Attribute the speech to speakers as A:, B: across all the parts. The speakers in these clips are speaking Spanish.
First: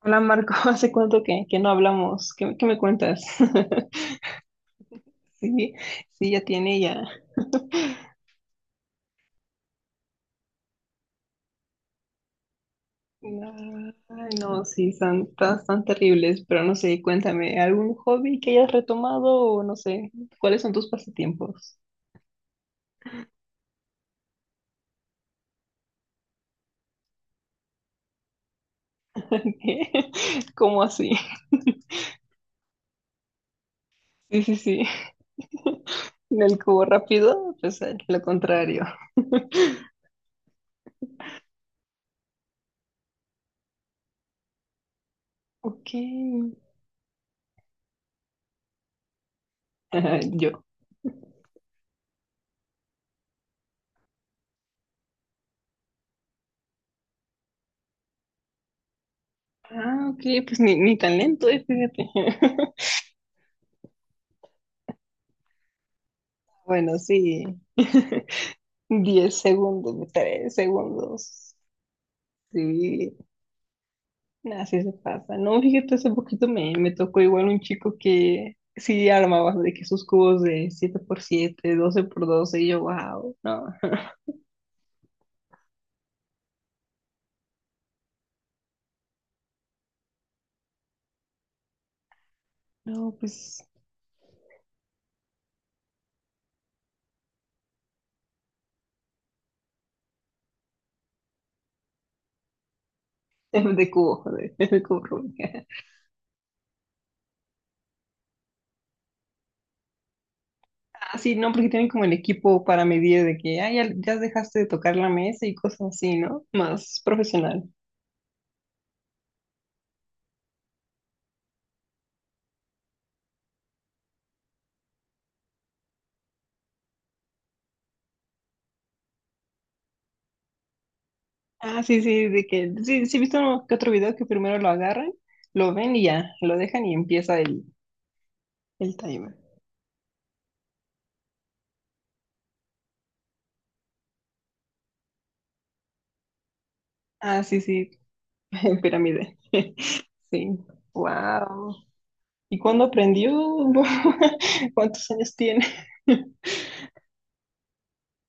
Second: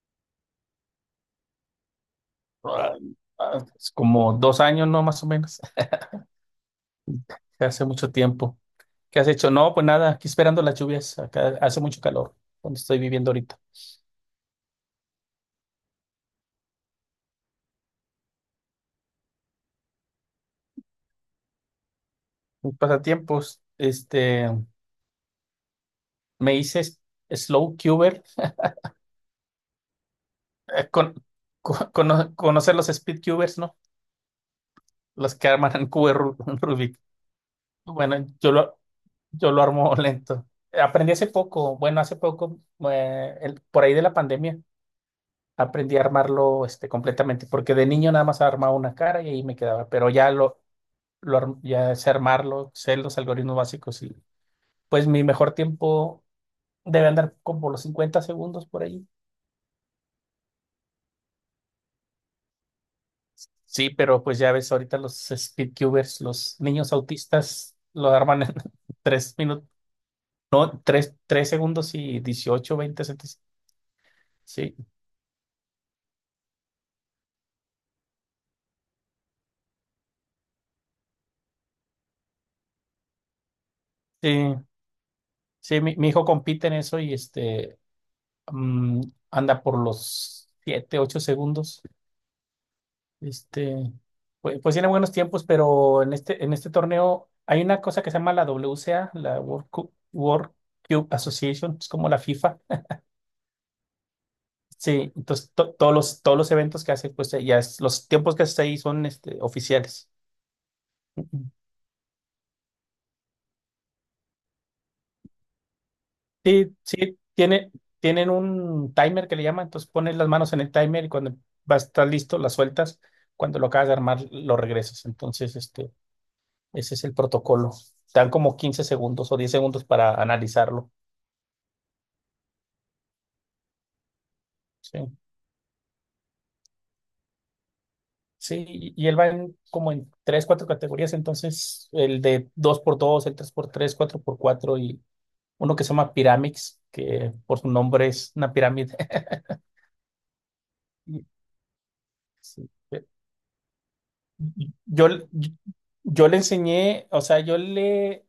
A: Hola Marco, ¿hace cuánto que no hablamos? ¿Qué me
B: Ah,
A: cuentas?
B: es como 2 años, ¿no? Más o menos.
A: Sí, sí, ya tiene ya.
B: Hace mucho tiempo. ¿Qué has hecho? No, pues nada, aquí esperando las lluvias. Acá hace mucho calor, donde estoy viviendo ahorita.
A: Ay, no, sí, son tan terribles, pero no sé, cuéntame, ¿algún hobby que hayas retomado o no sé, cuáles son tus pasatiempos?
B: Mis pasatiempos, me hice slow cuber,
A: ¿Qué? ¿Cómo
B: eh,
A: así?
B: con, conocer los speed cubers, ¿no?
A: Sí, sí, sí.
B: Los que arman en cubo
A: En el cubo
B: Rubik.
A: rápido, pues lo
B: Bueno, yo lo,
A: contrario.
B: yo lo armo lento. Aprendí hace poco, bueno, hace poco, por ahí de la pandemia.
A: Ok.
B: Aprendí a armarlo completamente, porque de niño nada más armaba una cara y ahí me quedaba, pero
A: Ajá, yo.
B: ya sé armarlo, sé los algoritmos básicos y pues mi mejor tiempo debe andar como los 50 segundos por ahí.
A: Ah, ok, pues ni talento, fíjate.
B: Sí, pero pues ya ves ahorita los speedcubers, los niños
A: Bueno, sí.
B: autistas lo arman en 3
A: diez
B: minutos,
A: segundos, 3
B: no, tres
A: segundos.
B: segundos y dieciocho 20
A: Sí,
B: centímetros.
A: nada,
B: Sí,
A: sí se pasa. No, fíjate, hace poquito me tocó igual un chico que sí armaba de que sus cubos de 7x7, 12x12 y yo, wow, no,
B: sí, sí, mi hijo compite en eso y mm, anda por los 7 8 segundos.
A: no, pues
B: Este, pues tiene buenos tiempos, pero en este torneo hay una cosa que se llama la WCA, la World Cup, World Cube Association, es como la FIFA.
A: es de es de cubo
B: Sí,
A: Rubik.
B: entonces todos los eventos que hace, pues los tiempos que hace ahí son oficiales.
A: Ah, sí,
B: Ujú.
A: no, porque tienen como el equipo para medir de que, ah, ya dejaste de tocar la mesa y cosas así, ¿no?
B: Sí,
A: Más
B: sí,
A: profesional.
B: tienen un timer que le llaman, entonces pones las manos en el timer y cuando va a estar listo, las sueltas, cuando lo acabas de armar, lo regresas. Entonces, ese es el protocolo. Dan como 15 segundos o 10 segundos para analizarlo.
A: Ah, sí, sí, de que, sí, sí, he visto uno que otro video que primero lo
B: Sí,
A: agarran, lo ven y ya, lo dejan y empieza el
B: sí, y
A: El
B: y él
A: timer.
B: como en tres, cuatro categorías, entonces el de dos por dos, el tres por tres, cuatro por cuatro y uno que se llama Pyramix, que
A: Ah,
B: por
A: sí,
B: su
A: sí,
B: nombre es una
A: en
B: pirámide.
A: pirámide. Sí.
B: Y-
A: Wow. ¿Y
B: sí,
A: cuándo aprendió?
B: Yo,
A: ¿Cuántos
B: le-
A: años
B: yo,
A: tiene?
B: yo le enseñé, o sea,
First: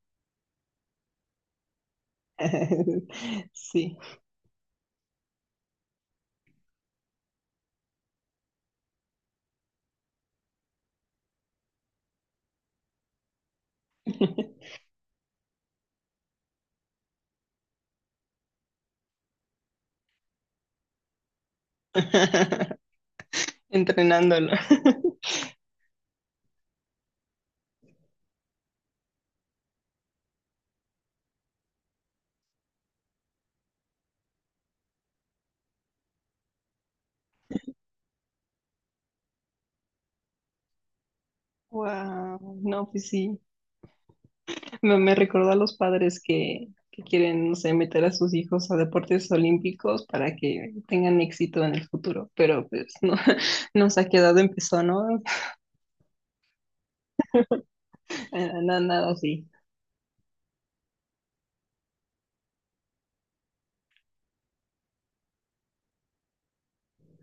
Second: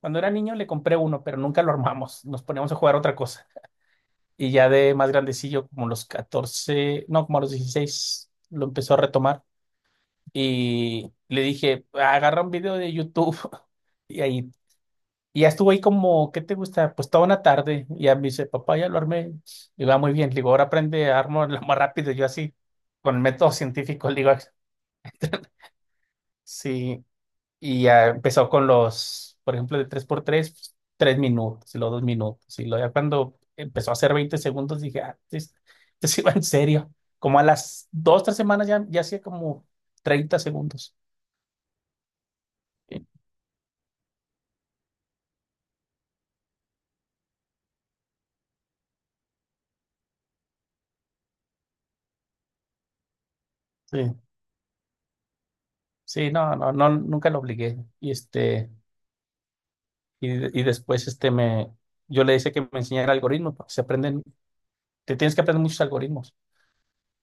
B: cuando era niño le compré uno, pero nunca lo armamos, nos poníamos a jugar otra cosa.
A: Sí.
B: Y ya de más grandecillo, como los 14, no, como a los 16, lo empezó a retomar y le dije, agarra un video de YouTube. Y ahí. Y ya estuvo ahí como, ¿qué te gusta? Pues toda una tarde. Y ya me dice, papá, ya lo armé. Y va muy bien. Le digo, ahora aprende a armarlo más rápido. Yo así, con el método científico, le digo,
A: Entrenándolo.
B: sí. Y ya empezó por ejemplo, de tres por tres pues, 3 minutos, y luego 2 minutos. Y luego ya cuando empezó a hacer 20 segundos, dije, ah, esto sí va en serio. Como a las dos, tres semanas ya hacía como 30 segundos.
A: Wow. No,
B: Sí,
A: pues sí. Me recordó a los padres que quieren, no sé, meter a sus hijos a deportes olímpicos para que tengan éxito en el futuro. Pero pues no, nos ha quedado empezó, ¿no?
B: sí, no, no, no, nunca lo obligué.
A: Nada así.
B: Y después yo le decía que me enseñara algoritmos, porque se aprenden, te tienes que aprender muchos algoritmos.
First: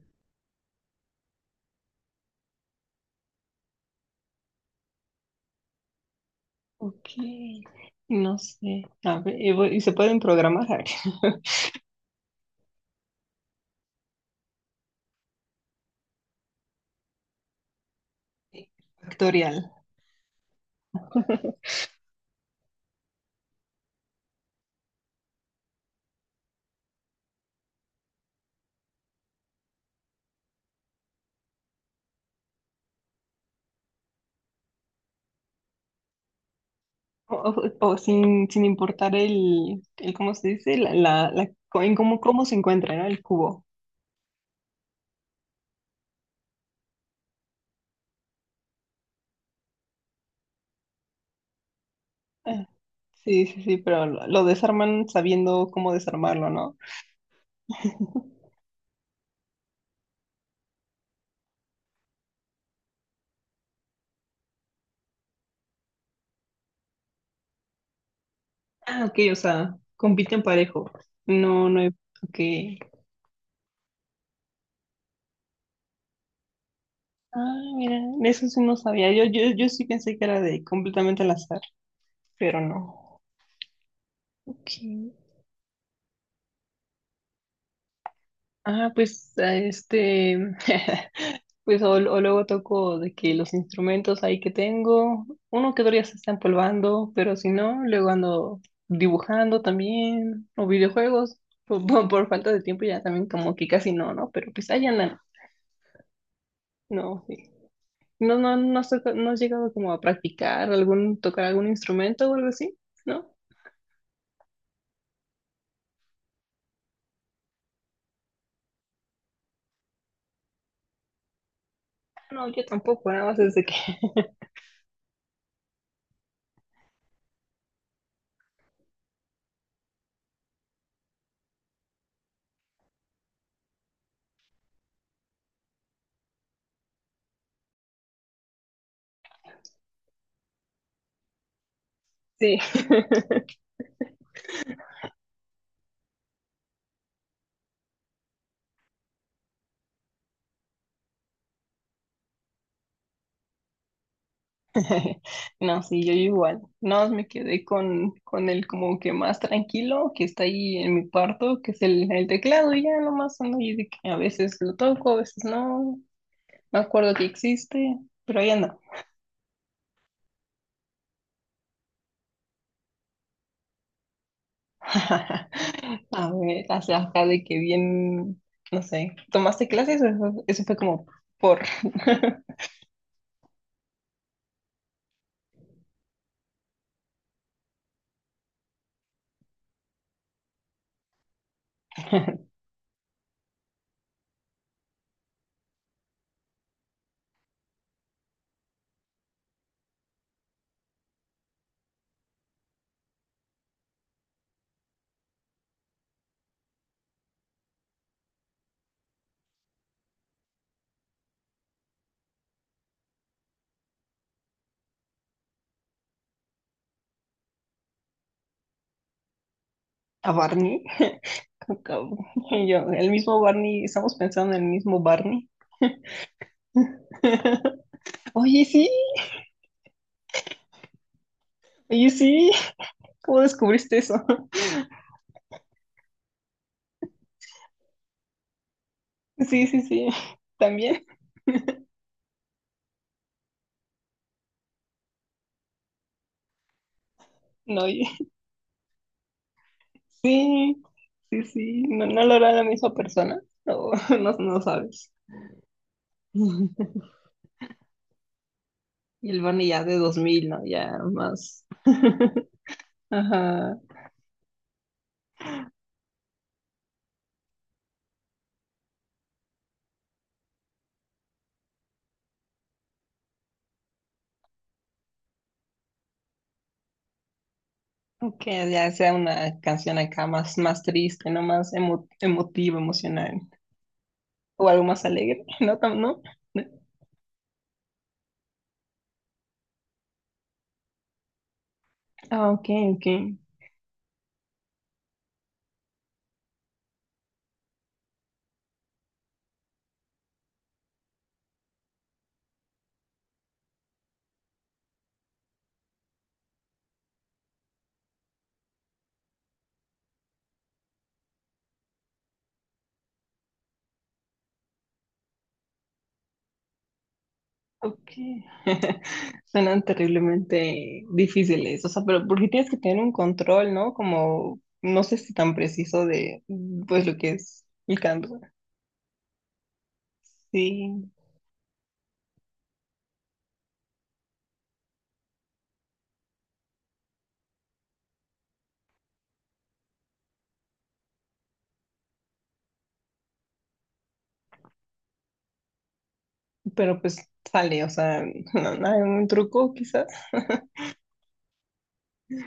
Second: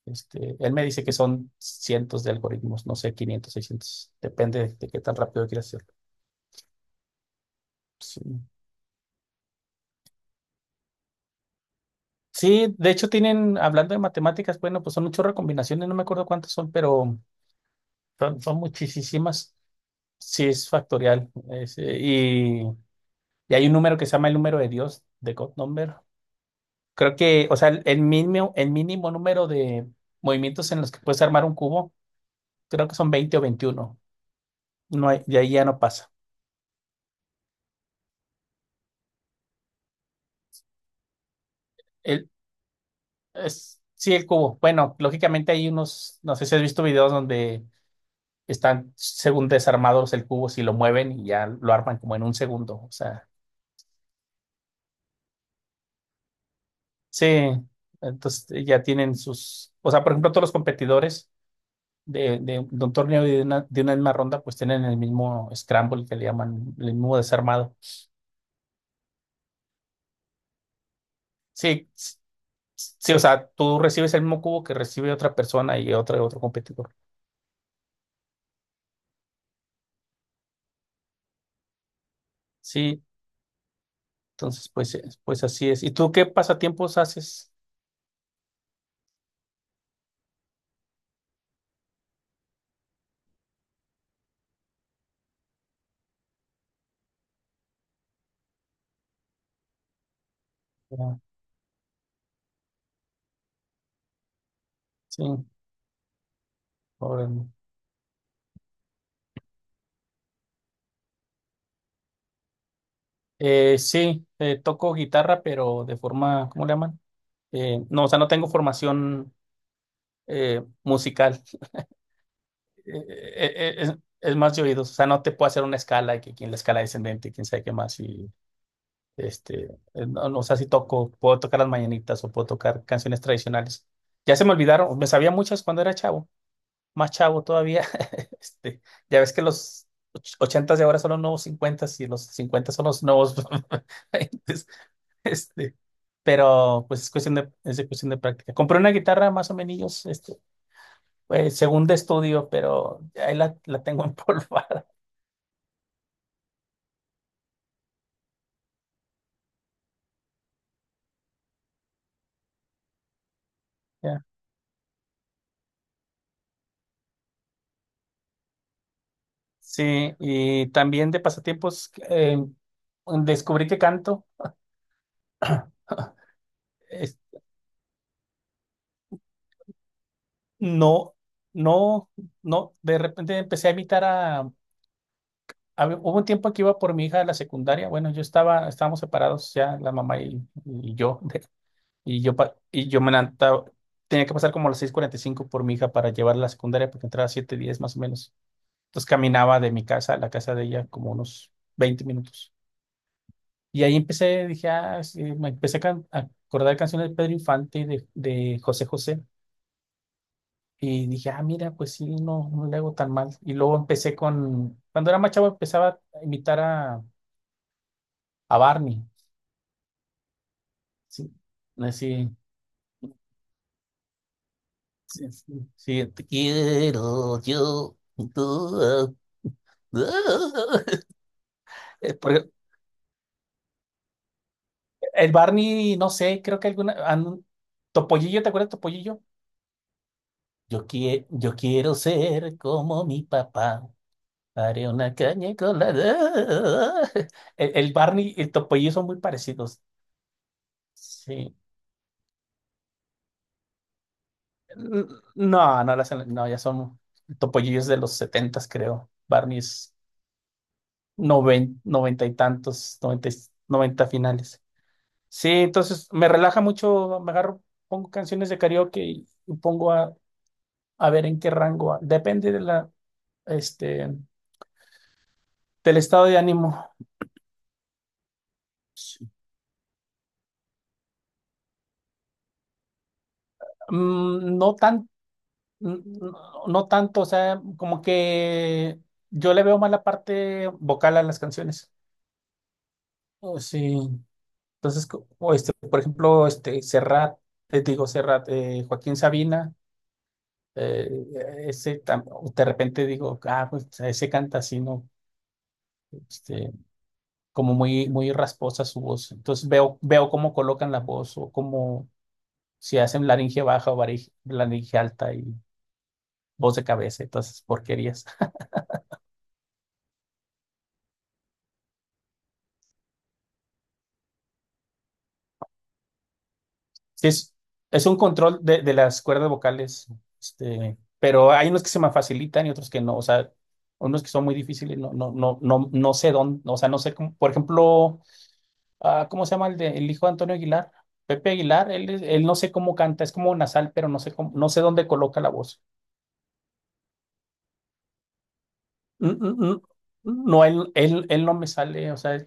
B: Él me dice que son cientos de algoritmos, no sé, 500 seiscientos, depende de qué tan rápido quieras hacerlo.
A: Ok,
B: Sí.
A: no sé. A ver, y y se pueden programar
B: Sí, de hecho tienen, hablando de matemáticas, bueno, pues son un chorro de combinaciones, no me acuerdo cuántas son, pero son
A: ay,
B: muchísimas.
A: factorial.
B: Sí, es factorial. Y hay un número que se llama el número de Dios, de God Number. Creo que, o sea, el mínimo número de movimientos en los que puedes armar un cubo, creo que son 20 o veintiuno. No hay- De ahí ya no pasa.
A: O sin, sin importar ¿cómo se dice? En cómo,
B: El,
A: cómo se encuentra, ¿no? El cubo.
B: sí, el cubo. Bueno, lógicamente hay unos, no sé si has visto videos donde están según desarmados el cubo, si lo mueven y ya lo arman como en un
A: Ah,
B: segundo. O sea,
A: sí, sí, sí, pero lo desarman sabiendo cómo desarmarlo, ¿no?
B: sí, entonces ya tienen o sea, por ejemplo, todos los competidores de un torneo y de una misma ronda, pues tienen el mismo scramble que le llaman, el mismo desarmado.
A: Ah, ok, o sea, compiten parejo. No, no hay...
B: Sí.
A: Ok.
B: Sí, o sea, tú recibes el mismo cubo que recibe otra persona y otra otro competidor.
A: Ah, mira, eso sí no sabía. Yo sí pensé que era de completamente al azar, pero
B: Sí,
A: no. Ok.
B: entonces pues así es. ¿Y tú qué pasatiempos haces?
A: Ah, pues a este, pues o luego toco de que los instrumentos ahí que tengo, uno que todavía se está empolvando, pero si no, luego ando dibujando también, o
B: Ya,
A: videojuegos, por falta de tiempo ya también como que casi no, ¿no? Pero pues ahí andan,
B: sí,
A: no,
B: órale.
A: sí. No, no, no, has no has llegado como a practicar algún, tocar algún instrumento o algo así, ¿no?
B: Sí, toco guitarra, pero de forma, ¿cómo le llaman? No, o sea, no tengo formación musical.
A: No, yo
B: Eh,
A: tampoco, nada más
B: eh,
A: desde que,
B: eh, es, es más de oídos, o sea, no te puedo hacer una escala y que quien la escala descendente, quién sabe qué más y. No, no sé si toco, puedo tocar las mañanitas o puedo tocar canciones tradicionales. Ya se me olvidaron, me sabía muchas cuando era chavo, más chavo todavía. Este, ya ves que los ochentas de ahora son los nuevos cincuentas y los
A: sí.
B: cincuentas son los nuevos veintes. Este, pero pues es cuestión de, es de cuestión de práctica. Compré una guitarra más o menos, pues, según de estudio, pero ahí la tengo empolvada.
A: No, sí, yo igual. No, me quedé con el como que más tranquilo que está ahí en mi cuarto, que es el teclado, y ya nomás ando ahí de que a
B: Ya.
A: veces lo toco, a veces no, me acuerdo que existe, pero ahí anda.
B: Sí, y también de pasatiempos, descubrí que canto.
A: A ver, hacia
B: es-
A: acá de que bien, no sé, ¿tomaste clases o eso fue como
B: no,
A: por
B: no, no, de repente empecé a imitar a. Hubo un tiempo que iba por mi hija a la secundaria, bueno, estábamos separados ya, la mamá y yo, y yo me levantaba, tenía que pasar como a las 6:45 por mi hija para llevarla a la secundaria porque entraba a 7:10 más o menos. Entonces caminaba de mi casa a la casa de ella como unos 20 minutos. Y ahí empecé, dije, ah, sí, me empecé a acordar canciones de Pedro Infante, de José José. Y dije, ah, mira, pues sí, no, no le hago tan mal. Y luego empecé cuando era más chavo empezaba a imitar a Barney.
A: a Barney?
B: Sí,
A: Como-
B: así,
A: y yo, el mismo Barney, estamos pensando en el mismo
B: sí,
A: Barney.
B: sí, sí, te quiero yo. Tú,
A: Oye, sí,
B: ah, ah.
A: oye,
B: Eh, por-
A: sí. ¿Cómo descubriste eso?
B: El Barney, no sé, creo que alguna, Topollillo, ¿te acuerdas de Topollillo?
A: Sí, sí, sí.
B: Yo,
A: También.
B: quie- yo quiero ser como mi papá. Haré una caña con la. El,
A: No,
B: el
A: y-
B: Barney y el Topollillo son muy parecidos.
A: sí, sí,
B: Sí.
A: sí. No, no lo hará la misma persona. No, no, no sabes.
B: No, no, no, ya son topollillos de los setentas, creo.
A: Y el Barney ya
B: Barney's
A: de 2000, ¿no? Ya más.
B: noventa y tantos, noventa,
A: Ajá.
B: noventa finales. Sí, entonces me relaja mucho, me agarro, pongo canciones de karaoke y pongo a ver en qué rango. Depende este, del estado de ánimo.
A: Que ya sea
B: Sí.
A: una canción acá más, más triste, ¿no? Más emotiva, emocional.
B: Mm,
A: O
B: No
A: algo más
B: tan,
A: alegre, ¿no? Tam-
B: n-
A: ¿no?
B: no, no tanto, o sea, como que yo le veo más la parte vocal a las canciones.
A: Ah, ok, ok.
B: Oh, sí. Entonces, por ejemplo, este Serrat, te digo Serrat, Joaquín Sabina, eh, ese tam- de repente digo, ah, pues ese canta así, ¿no? Este, Como muy, muy rasposa su voz. Entonces veo cómo colocan la voz o cómo si hacen laringe baja o laringe alta y voz de cabeza y todas esas
A: Ok.
B: porquerías.
A: Suenan terriblemente difíciles, o sea, pero porque tienes que tener un control, ¿no? Como, no sé si tan preciso de, pues, lo
B: Sí,
A: que
B: es,
A: es el
B: es un
A: canto.
B: control de las cuerdas vocales,
A: Sí,
B: pero hay unos que se me facilitan y otros que no, o sea, unos que son muy difíciles, no, no, no, no, no sé dónde, o sea, no sé cómo, por ejemplo, ah, ¿cómo se llama el hijo de Antonio Aguilar? Pepe Aguilar, él no sé cómo canta, es como nasal, pero no sé cómo, no sé dónde coloca la voz.
A: pero pues sale, o sea, no, no hay un
B: Mm, mm,
A: truco quizás.
B: No, él no me sale, o sea,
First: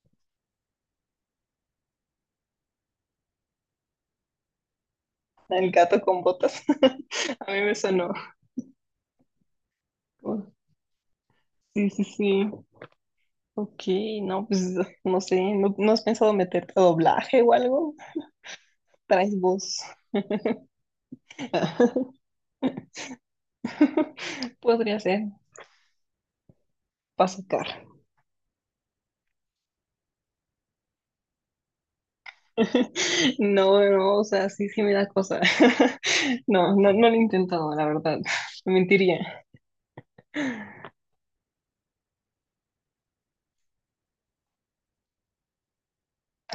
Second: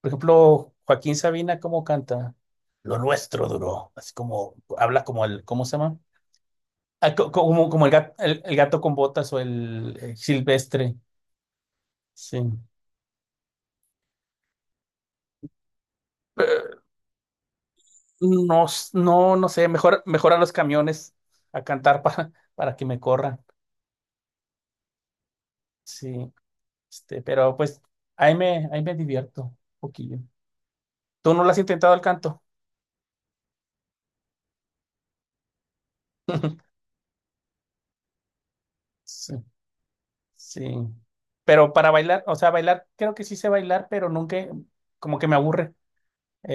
B: por ejemplo, Joaquín Sabina, ¿cómo canta? Lo nuestro duró, así como, habla como el, ¿cómo
A: El
B: se llama?
A: gato con botas.
B: Ah, co-
A: A mí
B: como,
A: me
B: como el
A: sonó
B: gato, el gato con botas o el,
A: como,
B: silvestre.
A: sí, sí, sí.
B: Sí.
A: Ok, no, pues, no sé, ¿no, no has pensado meterte
B: Eh,
A: a doblaje o algo?
B: No,
A: Traes
B: no, no sé,
A: voz.
B: mejor, mejor a los camiones a cantar para que me corran.
A: Podría ser,
B: Sí.
A: para
B: Pero
A: sacar.
B: pues ahí me divierto un poquillo. ¿Tú no lo has intentado el canto?
A: No, no, o sea, sí, sí me da cosa. No, no, no lo he intentado, la verdad. Me
B: Sí,
A: mentiría,
B: sí. Pero para bailar, o sea, bailar, creo que sí sé bailar, pero nunca, como que me aburre.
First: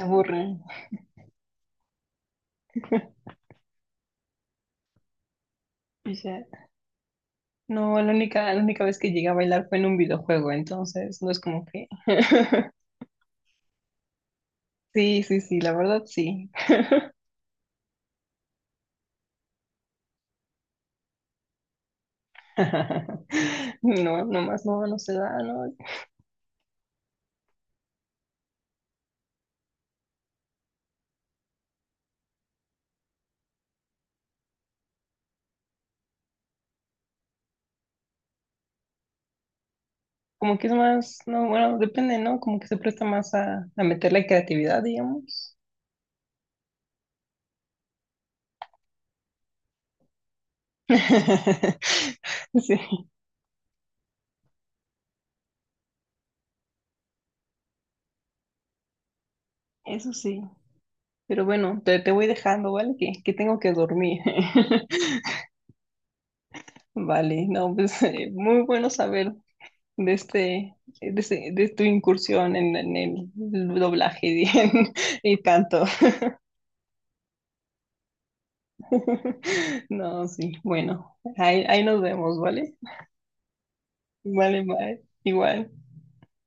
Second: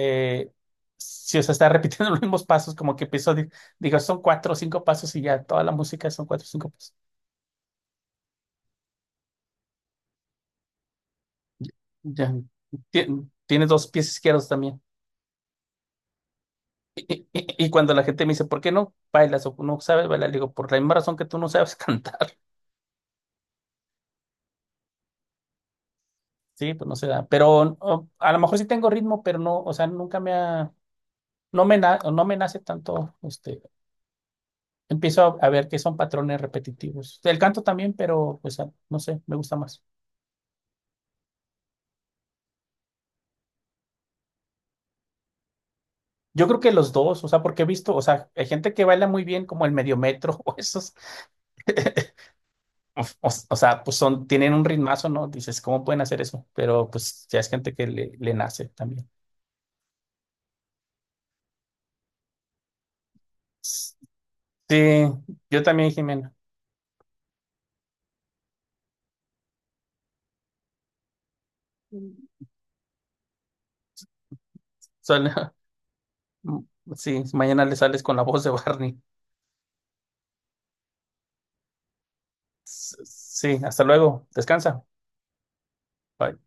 A: aburre.
B: si o sea, está repitiendo los mismos pasos, como que empiezo, digo, son cuatro o cinco pasos y ya, toda la música
A: Y
B: son cuatro
A: ya.
B: o cinco pasos.
A: No, la única vez que llegué a bailar fue en un videojuego, entonces no es como que.
B: Ya, Tiene dos pies izquierdos también.
A: Sí, sí, sí, la verdad sí.
B: Y cuando la gente me dice, ¿por qué no bailas o no sabes bailar? Le digo, por la misma razón que tú no sabes cantar.
A: No, nomás no, no se da, ¿no?
B: Sí, pues no se da. Pero a lo mejor sí tengo ritmo, pero no, o sea, nunca me ha, no me, no me nace tanto, empiezo a ver que son patrones repetitivos. El canto también, pero pues no sé, me gusta más.
A: Como que es más, no, bueno, depende, ¿no? Como que se presta más a meter la creatividad, digamos.
B: Yo creo que los dos, o sea, porque he visto, o sea, hay gente que baila muy bien como el medio metro o esos,
A: Sí,
B: o sea, pues tienen un ritmazo, ¿no? Dices, ¿cómo pueden hacer eso? Pero pues ya es gente que le nace también.
A: eso sí. Pero bueno, te voy dejando, ¿vale? Que tengo que
B: S-
A: dormir.
B: Sí, yo también, Jimena.
A: Vale, no, pues muy bueno saber de este, de tu incursión en el doblaje y, en-
B: Sale-
A: y tanto.
B: sí, mañana le sales con la voz de Barney.
A: No, sí, bueno, ahí, ahí nos vemos, ¿vale?
B: Sí, hasta luego,
A: Vale,
B: descansa.
A: bye, igual.
B: Bye.